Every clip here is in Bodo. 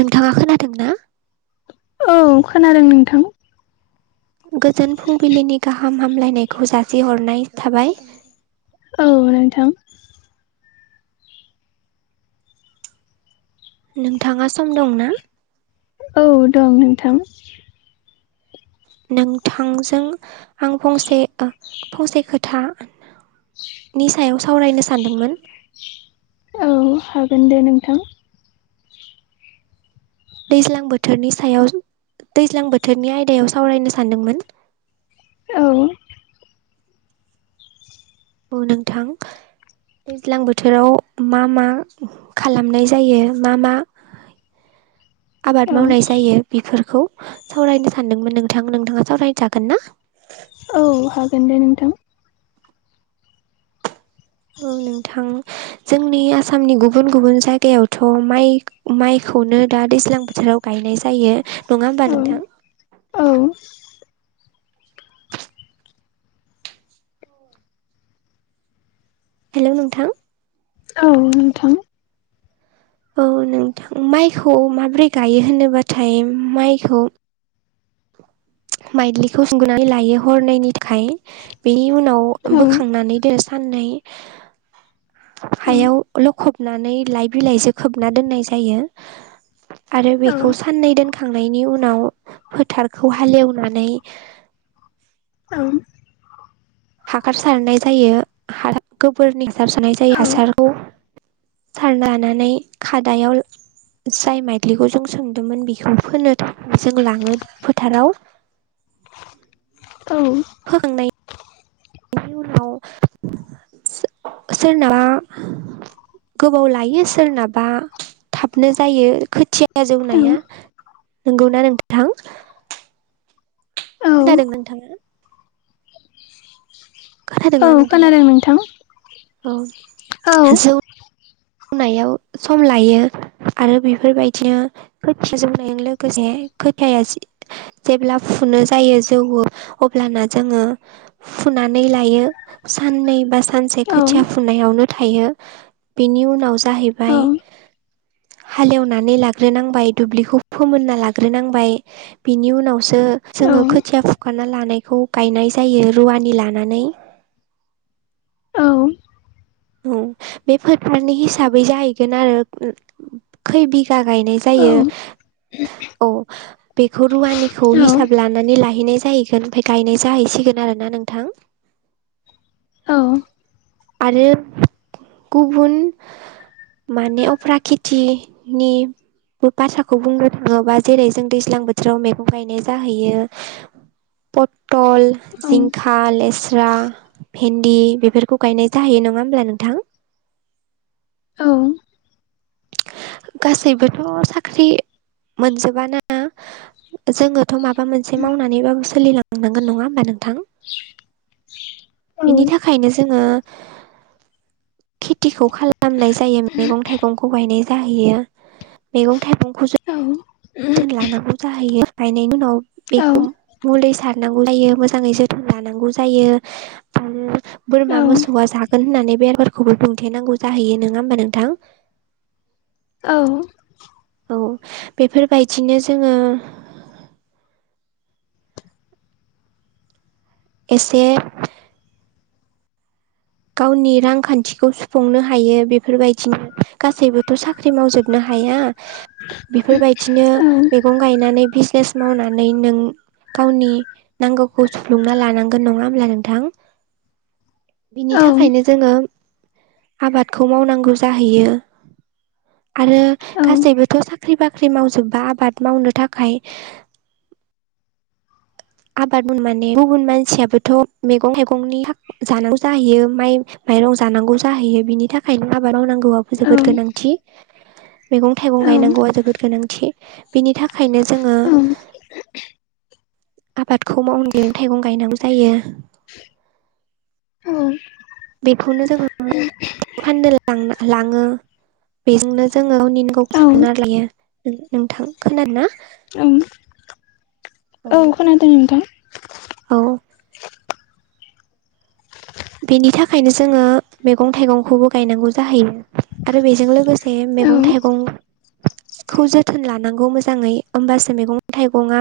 नोंथाङा खोनादोंना? औ खोनादों नोंथां। गोजोन फुंबिलिनि गाहाम हामलायनायखौ जासिहरनाय थाबाय। औ नोंथां। नोंथाङा सम दंना? औ दं नोंथां। नोंथांजों आं फंसे फंसे खोथा नि सायाव सावरायनो सानदोंमोन। औ हागोन दे नोंथां। दैज्लां बोथोरनि सायाव दैज्लां बोथोरनि आयदायाव सावरायनो सानदोंमोन। औ। औ नोंथां। दैज्लां बोथोराव मा मा खालामनाय जायो मा मा औ आबाद मावनाय जायो बेफोरखौ। सावरायनो सानदोंमोन नोंथां नोंथाङा सावराय जागोन ना? औ हागोन दे नोंथां। औ नोंथां। जोंनि आसामनि गुबुन गुबुन जायगायावथ' माइ माइखौनो दा दैज्लां बोथोराव गाय नाय जायो। नङा होमबा औ नोंथां औ। हेल' नोंथां। औ नोंथां। औ नोंथां माइखौ माबोरै गायो होनोबाथाय माइखौ माइदलिखौ सुंगोननानै लायो हरनैनि थाखाय बेनि उनाव औ बोखांनानै दोनो सा साननै औ हायाव लखबनानै लाइ बिलाइजों खोबना दोननाय जायो। आरो औ बेखौ साननै दोनखांनायनि उनाव फोथारखौ हालेव नानै हाखार सारनाय जायो [unintelligible] गोबोरनि सारनाय जायो हासारखौ सारना नानै खादायाव जाय माइदलिखौ जों सोमदोंमोन बेखौ फोनो जों लाङो फोथाराव। [unintelligible] औ फोखांनाय नि उनाव सोरनाबा गोबाव लायो सोरनाबा थाबनो जायो खोथिया औ जौनाया। नंगौना नोंथां? औ खोनादोंना नोंथाङा? औ खोनादोंना नोंथाङा खोनादों नोंथां। औ। औ। मावनायाव सम लायो आरो बेफोरबायदिनो खोथिया जौनायजों लोगोसे खोथाया जेब्ला फुनो जायो जौवो अब्लाना जोङो नानै लायो साननै बा सानसे औ खोथिया फुनायावनो थायो बेनि उनाव नाव जाहैबाय औ हालेवनानै लाग्रोनांबाय दुब्लिखौ फोमोनना लाग्रोनांबाय बिनि उनावसो ओ औ जोङो खोथिया फुखाना लानायखौ गायनाय जायो रुवानि लानानै। [inaudible] औ औ बे फोथारनि हिसाबै जाहैगोन आरो खै बिगा गायनाय जायो यो। औ बेखौ रुवानिखौ हिसाब औ लानानै लाहैनाय जाहैगोन ओमफ्राय गायनाय जाहैसि गोन आरोना नोंथां आरो गुबुन माने अप्राकेथिनि बाथ्राखौ बुंनो थाङोबा जेरै जों दैज्लां बोथोराव मैगं गायनाय जाहैयो। पट टल जिंखा लेस्रा भेन्दि बेफोरखौ गायनाय जाहैयो नङा होनब्ला नोंथां? औ। गासैबोथ' साख्रि मोनजोबाना। जोङोथ' माबा मोनसे मावनानैबाबो सोलिलांनांगोन नङा होमबा नोंथां? बेनि थाखायनो जोङो खेथिखौ खालामनाय जायो मैगं थाइगं गंखौ गायनाय जाहैयो मैगं थाइगंखौ जो जोथोन लानांगौ जाहैयो गायनायनि उनाव बेखौ मुलि सारनांगौ जायो मोजाङै जोथ लानांगौ जायो आरो बोरमा मोसौआ जागोन होननानै बेरबारखौबो दुमथेनांगौ। जाहैयो नङा होनबा‌ नोंथां? औ। औ बेफोरबायदिनो जोङो। एसे। गावनि रांखान्थिखौ सुफुंनो हायो बेफोरबायदिनो गासैबोथ' साख्रि मावजोबनो हा। हाया बेफोरबायदिनो मैगं गायनानै बिजनेस मावनानै नों। गावनि नांगौखौ सुफ्लुंना लानांगोन नङा होमब्ला नोंथां? बिनि थाखायनो जोङो आबादखौ मावनांगौ जाहैयो। आरो गासैबोथ' साख्रि-बाख्रि मावजोबबा आबाद मावनो थाखाय। [inaudible] आबाद माने गुबुन मानसियाबोथ' मैगं-थाइगंनि जानांगौ जाहैयो माइ। माइरं जानांगौ जाहैयो बिनि थाखायनो आबाद मावनांगौआबो औ जोबोद औ गोनांथि। मैगं-थाइगं औ गायनांगौआ जोबोद गोनांथि बिनि थाखायनो जोङो। औ आबादखौ मावनो मैगं-थाइगं गायनांगौ जायो। औ बेखौनो जोङो फाननो लाङो। बेजोंनो जोङो उननिनि गाव औ सुफुंना लायो। नोंथां खोनादोंना? [inaudible] औ औ खोनादों नोंथां। औ बेनि थाखायनो जोङो मैगं-थाइगंखौबो गायनांगौ जाहैयो आरो बेजों लोगोसे। औ मैगं-थाइगं। खौ जोथोन लानांगौ मोजाङै होमबासो मैगं-थाइगंआ।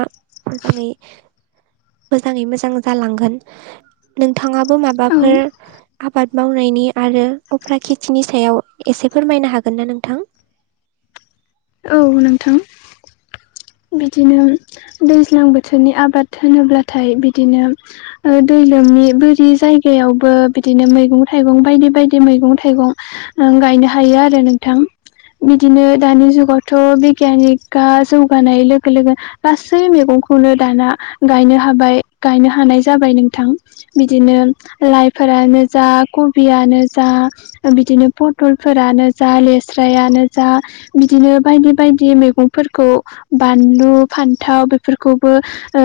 मोजाङै-मोजाङै मोजां जालांगोन नोंथाङाबो माबा। औ फोर। आबाद मावनायनि आरो उफ्रा खेतिनि सायाव एसे फोरमायनो हागोन ना नोंथां? [inaudible] औ नोंथा। बिदिनो दैज्लां बोथोरनि आबाद होनोब्लाथाय बिदिनो दै लोम। बोरि जायगायावबो बिदिनो मैगं-थाइगं बायदि-बायदि मैगं-थाइगं गायनो। हायो आरो नोंथां बिदिनो दानि जुगावथ' बिगियानिकआ जौगानाय लोगो। लोगो गासै मैगंखौनो दाना गायनो हाबाय गायनो हानाय जाबाय नोंथां। बिदिनो लाइफोरानो जा कबियानो जा बिदिनो पटलफोरा। नो जा लेस्रायानो जा बिदिनो बायदि-बायदि मैगं फोरखौ। बानलु, फान्थाव बेफोरखौबो ओ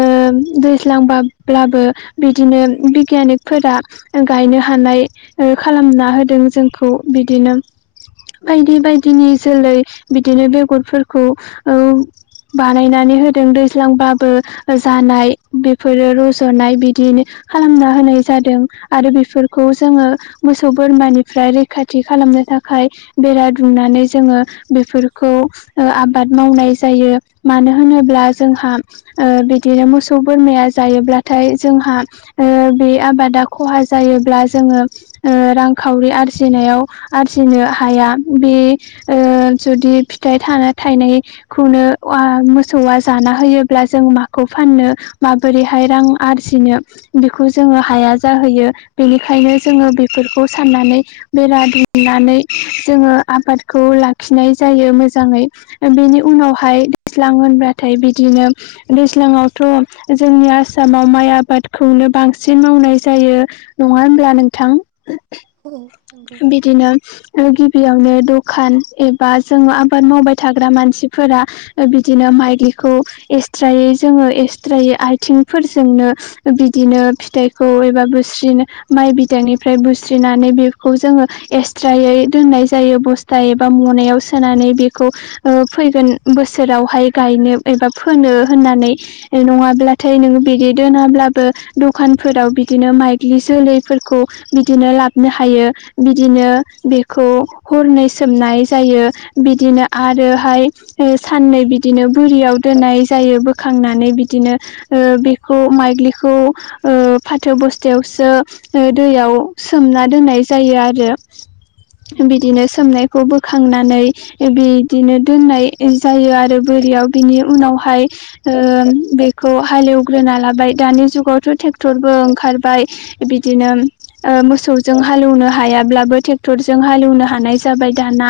दैज्लांब्लाबो बिदिनो। बिगियानिकफोरा गायनो हानाय खालामना होदों जोंखौ बिदिनो। बायदि-बायदिनि जोलै बिदिनो बेगरफोरखौ ओ। बानायनानै होदों दैज्लांबाबो जानाय बेफोरो रज'नाय बिदिनो। खालामना होनाय जादों आरो बेफोरखौ जोङो मोसौ, बोरमानिफ्राय रैखाथि खालामो। नो थाखाय बेरा दुंनानै जोङो बेफोरखौ ओ आबाद मावनाय जायो। मानो होनोब्ला जोंहा ओ बिदिनो मोसौ, बोरमाया जायोब्लाथाय जोंहा। ओ बे आबादा खहा जायोब्ला जोङो रांखावरि आरजिनायाव। हथिनो हाया बे ओ जुदि फिथाइ थाना थायनायखौनो। मोसौआ जाना होयोब्ला जों माखौ फाननो माबोरैहाय रां आरजिनो। बेखौ जोङो हाया जाहोयो बेनिखायनो जोङो बेफोरखौ साननानै बेरा दुं। नानै जोङो आबादखौ लाखिनाय जायो मोजाङै बेनि उनावहाय। दैज्लां होनब्लथाय बिदिनो दैज्लाङावथ' जोंनि आसामाव माइ आबादखौ। नो बांसिन मावनाय जायो नङा होनब्ला नोंथां? औ नंगौ बिदिनो। गिबियावनो दखान एबा जों आबाद मावबाय थाग्रा मानसिफोरा ओ बिदिनो। माइलिखौ एक्सट्रायै जोङो एक्सट्रायै आथिंफोरजोंनो बिदिनो फित। फिथाइखौ एबा बुस्रिनो माइ बिदांनिफ्राय बुस्रिनानै बे। बेखौ जोङो एसट्रायै दोननाय जायो बस्था एबा मनायाव सोनानै बेखौ ओ फो। फैगोन बोसोरावहाय गायनो एबा फोनो होननानै नङाब्लाथाय नोङो बिदि दोनाब्लाबो दखानफोराव बिदिनो माइग्लि जोलैफोरखौ बिदिनो लाबनो हायो। बिदिनो बेखौ हरनै सोमनाय जायो बिदिनो आरोहाय। साननै बिदिनो बुरियाव दोननाय जायो बोखांनानै बिदिनो ओ बेखौ। माइग्लिखौ ओ फाथो बस्तायावसो ओ दैयाव सोमना दोननाय जाय जायो आरो। बिदिनो सोमनायखौ बोखांनानै बिदिनो दोननाय जायो आरो बोर बियाव बिनि उनावहाय ओ बेखौ हालेवग्रोना लाबाय दानि जुगावथ' थेगटर थेगटरबो ओंखारबाय बिदिनो ओ मोसौजों। हालौनो हायाब्लाबो ट्रेक्टरजों हालेवनो हानाय जाबाय दाना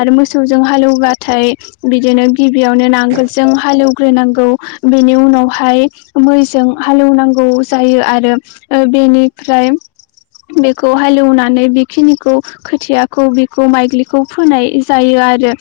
आरो मोसौजों हालौवबा बिदिनो गिबियावनो नांगोलजों हालेवग्रोनांगौ बेनि उनावहाय मैजों हालेव नांगौ जायो आरो ओ बेनिफ्राय बेखौ हालेवनानै बेखिनिखौ खोथियाखौ बेखौ माइग्लिखौ फोनाय जायो आरो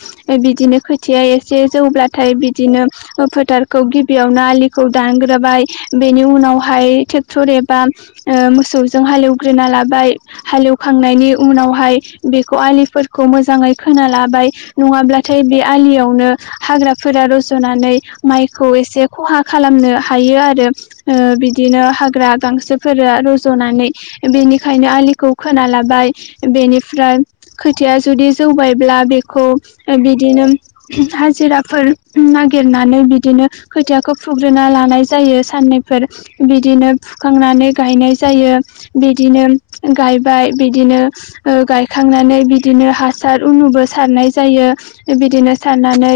बिदिनो खोथिया एसे जौब्लाथाय बिदिनो ओ फोथारखौ गिबियावनो आलिखौ दानग्रोब बाय बेनि उनावहाय ट्रेक्टर एबा ओ मोसौजों हालेवग्रोना लाबाय। हालेवखांनायनि उनावहाय बेखौ आलिफोरखौ मोजाङै खोना लाबाय नङाब्ला नाथाय बे आलियावनो हाग्राफोरा रज'नानै माइखौ एसे खहा खालामनो हायो। हायो आरो ओ बिदिनो हाग्रा गांसोफोरा रज'नानै बेनिखायनो आलि खौ खोना लाबाय बेनिफ्राय खोथिया जुदि जौबायब्ला बेखौ ओ बि बिदिनो हाजिराफोर नागिरनानै बिदिनो खोथियाखौ फुग्रोना लानाय जायो। जायो साननै बिदिनो फुखांनानै गायनाय जायो बिदिनो। गायबाय बिदिनो ओ गायखांनानै बिदिनो हासार उनुबो सारनाय जायो। बिदिनो सारनानै।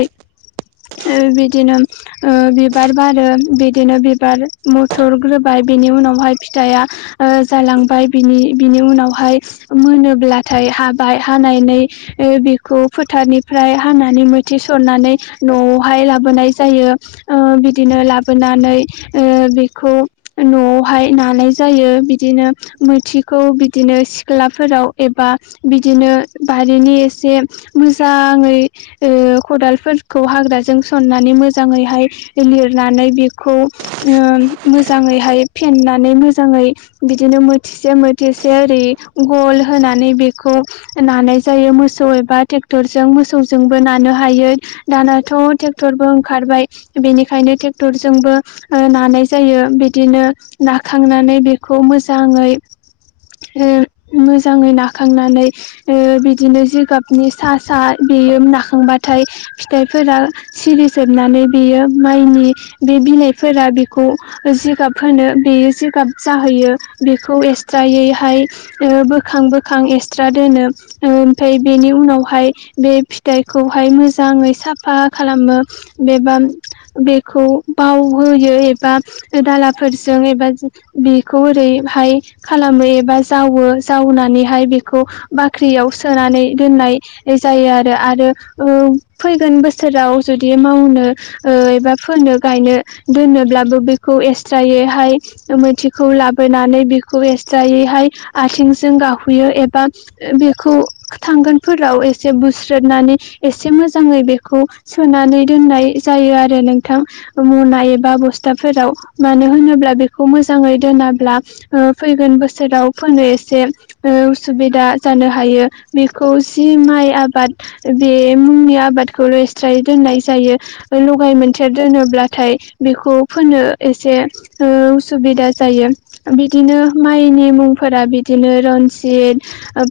ओ बिदिनो ओ बिबार बारो बिदिनो बिबार मथर ग्रोबाय बेनि उनावहाय फिथाइआ ओ जालांबाय बिनि बिनि उनावहाय मोनोब्लाथाय हाबाय हानानै ओ बेखौ फोथारनिफ्रा ओमफ्राय हानानै मोथि सरनानै न'हाय लाबोनाय जायो ओ बिदिनो लाबोना नै ओ बेखौ न'आवहाय नानाय जायो बिदिनो मोथि खौ बिदिनो सिख्लाफोराव एबा बिदिनो बारिनि एसे बुरजा आङै ओ खदालफोरखौ हाग्राजों सननानै मोजाङैहाय लिरनानै बे खौ ओ मोजाङै हाय फेननानै मोजाङै बिदिनो मोथिसे मो थेसे ओरै गल होनानै बेखौ नानाय जायो मोसौ एबा ट्रेक्टर जों। मोसौ जोंबो नानो हायो दानाथ' ट्रेक्टरबो ओंखारबाय बेनिखायनो ट्रेक्टर जों। बो ओ नानाय जायो बिदिनो नाखांनानै बेखौ मोजाङै। हो। मोजाङै नाखांनानै ओ बिदिनो जिगाबनि सा सा बेयो नाखांबाथा फिथाइफोरा सिरिजोबनानै बेयो माइनि बे बिलाइफोरा बेखौ। जिगाब होनो बेयो जिगाब जाहैयो बेखौ एस थ्रायैहाय बोखां बोखां एक्सट्रा दोनो ओ ओमफ्राय बेनि उनावहाय बे फिथाइखौहाय मोजाङै साफा खालामो बेबा बेखौ। बावहोयो एबा दालाफोरजों एबा बेखौ ओरैहाय। खालामो एबा जावो जावनानैहाय बेखौ बाख्रियाव सोनानै दोननाय जायो आरो आरो औ फैगोन बोसोराव जुदि मावनो ओ एबा फोनो गायनो दोनोब्लाबो बेखौ एसत्रायैहाय ओ मोथिखौ लाबोनानै बिख खौ एसट्रायैहाय आथिंजों गाहुयो एबा बेखौ थांगोनफोराव एसे बुस्रोदनानै एसे मोजाङै बेखौ सोनानै दोननाय जायो आरो नोंथां। मुना एबा बस्थाफोराव मानो होनोब्ला बेखौ मोजाङै दोनाब्ला ओ फैगोन बोसोराव फोनो एसे उसुबिदा जानो हायो बेखौ जि माइ आबाद बे मुंनि आबादखौ रेस्राय दोननाय जायो लगाय मोनथेर दोनोब्लाथाय बेखौ फोनो एसे ओ उसुबिदा जायो। बिदिनो माइनि मुंफोरा बिदिनो रन्जित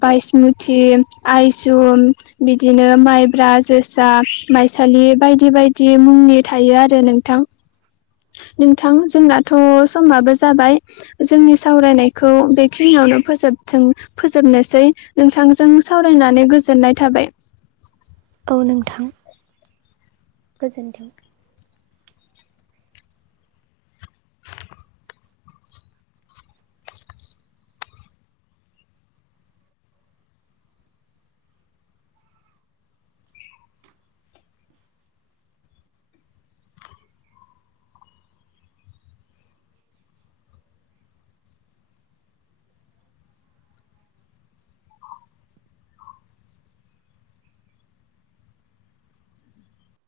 बायसमुति यसुम बिदिनो माइब्रा जोसा माइसालि बायदि बायदि मुंनि थायो आरो नोंथ नोंथ जोंनाथ' समाबो जाबाय जोंनि सावरायनायखौ बेखिनियावनो फोजोबथों फोजोबनोसै नोंथांजों सावराय नानै गोजोननाय थाबाय औ नोंथां गोजोन्थों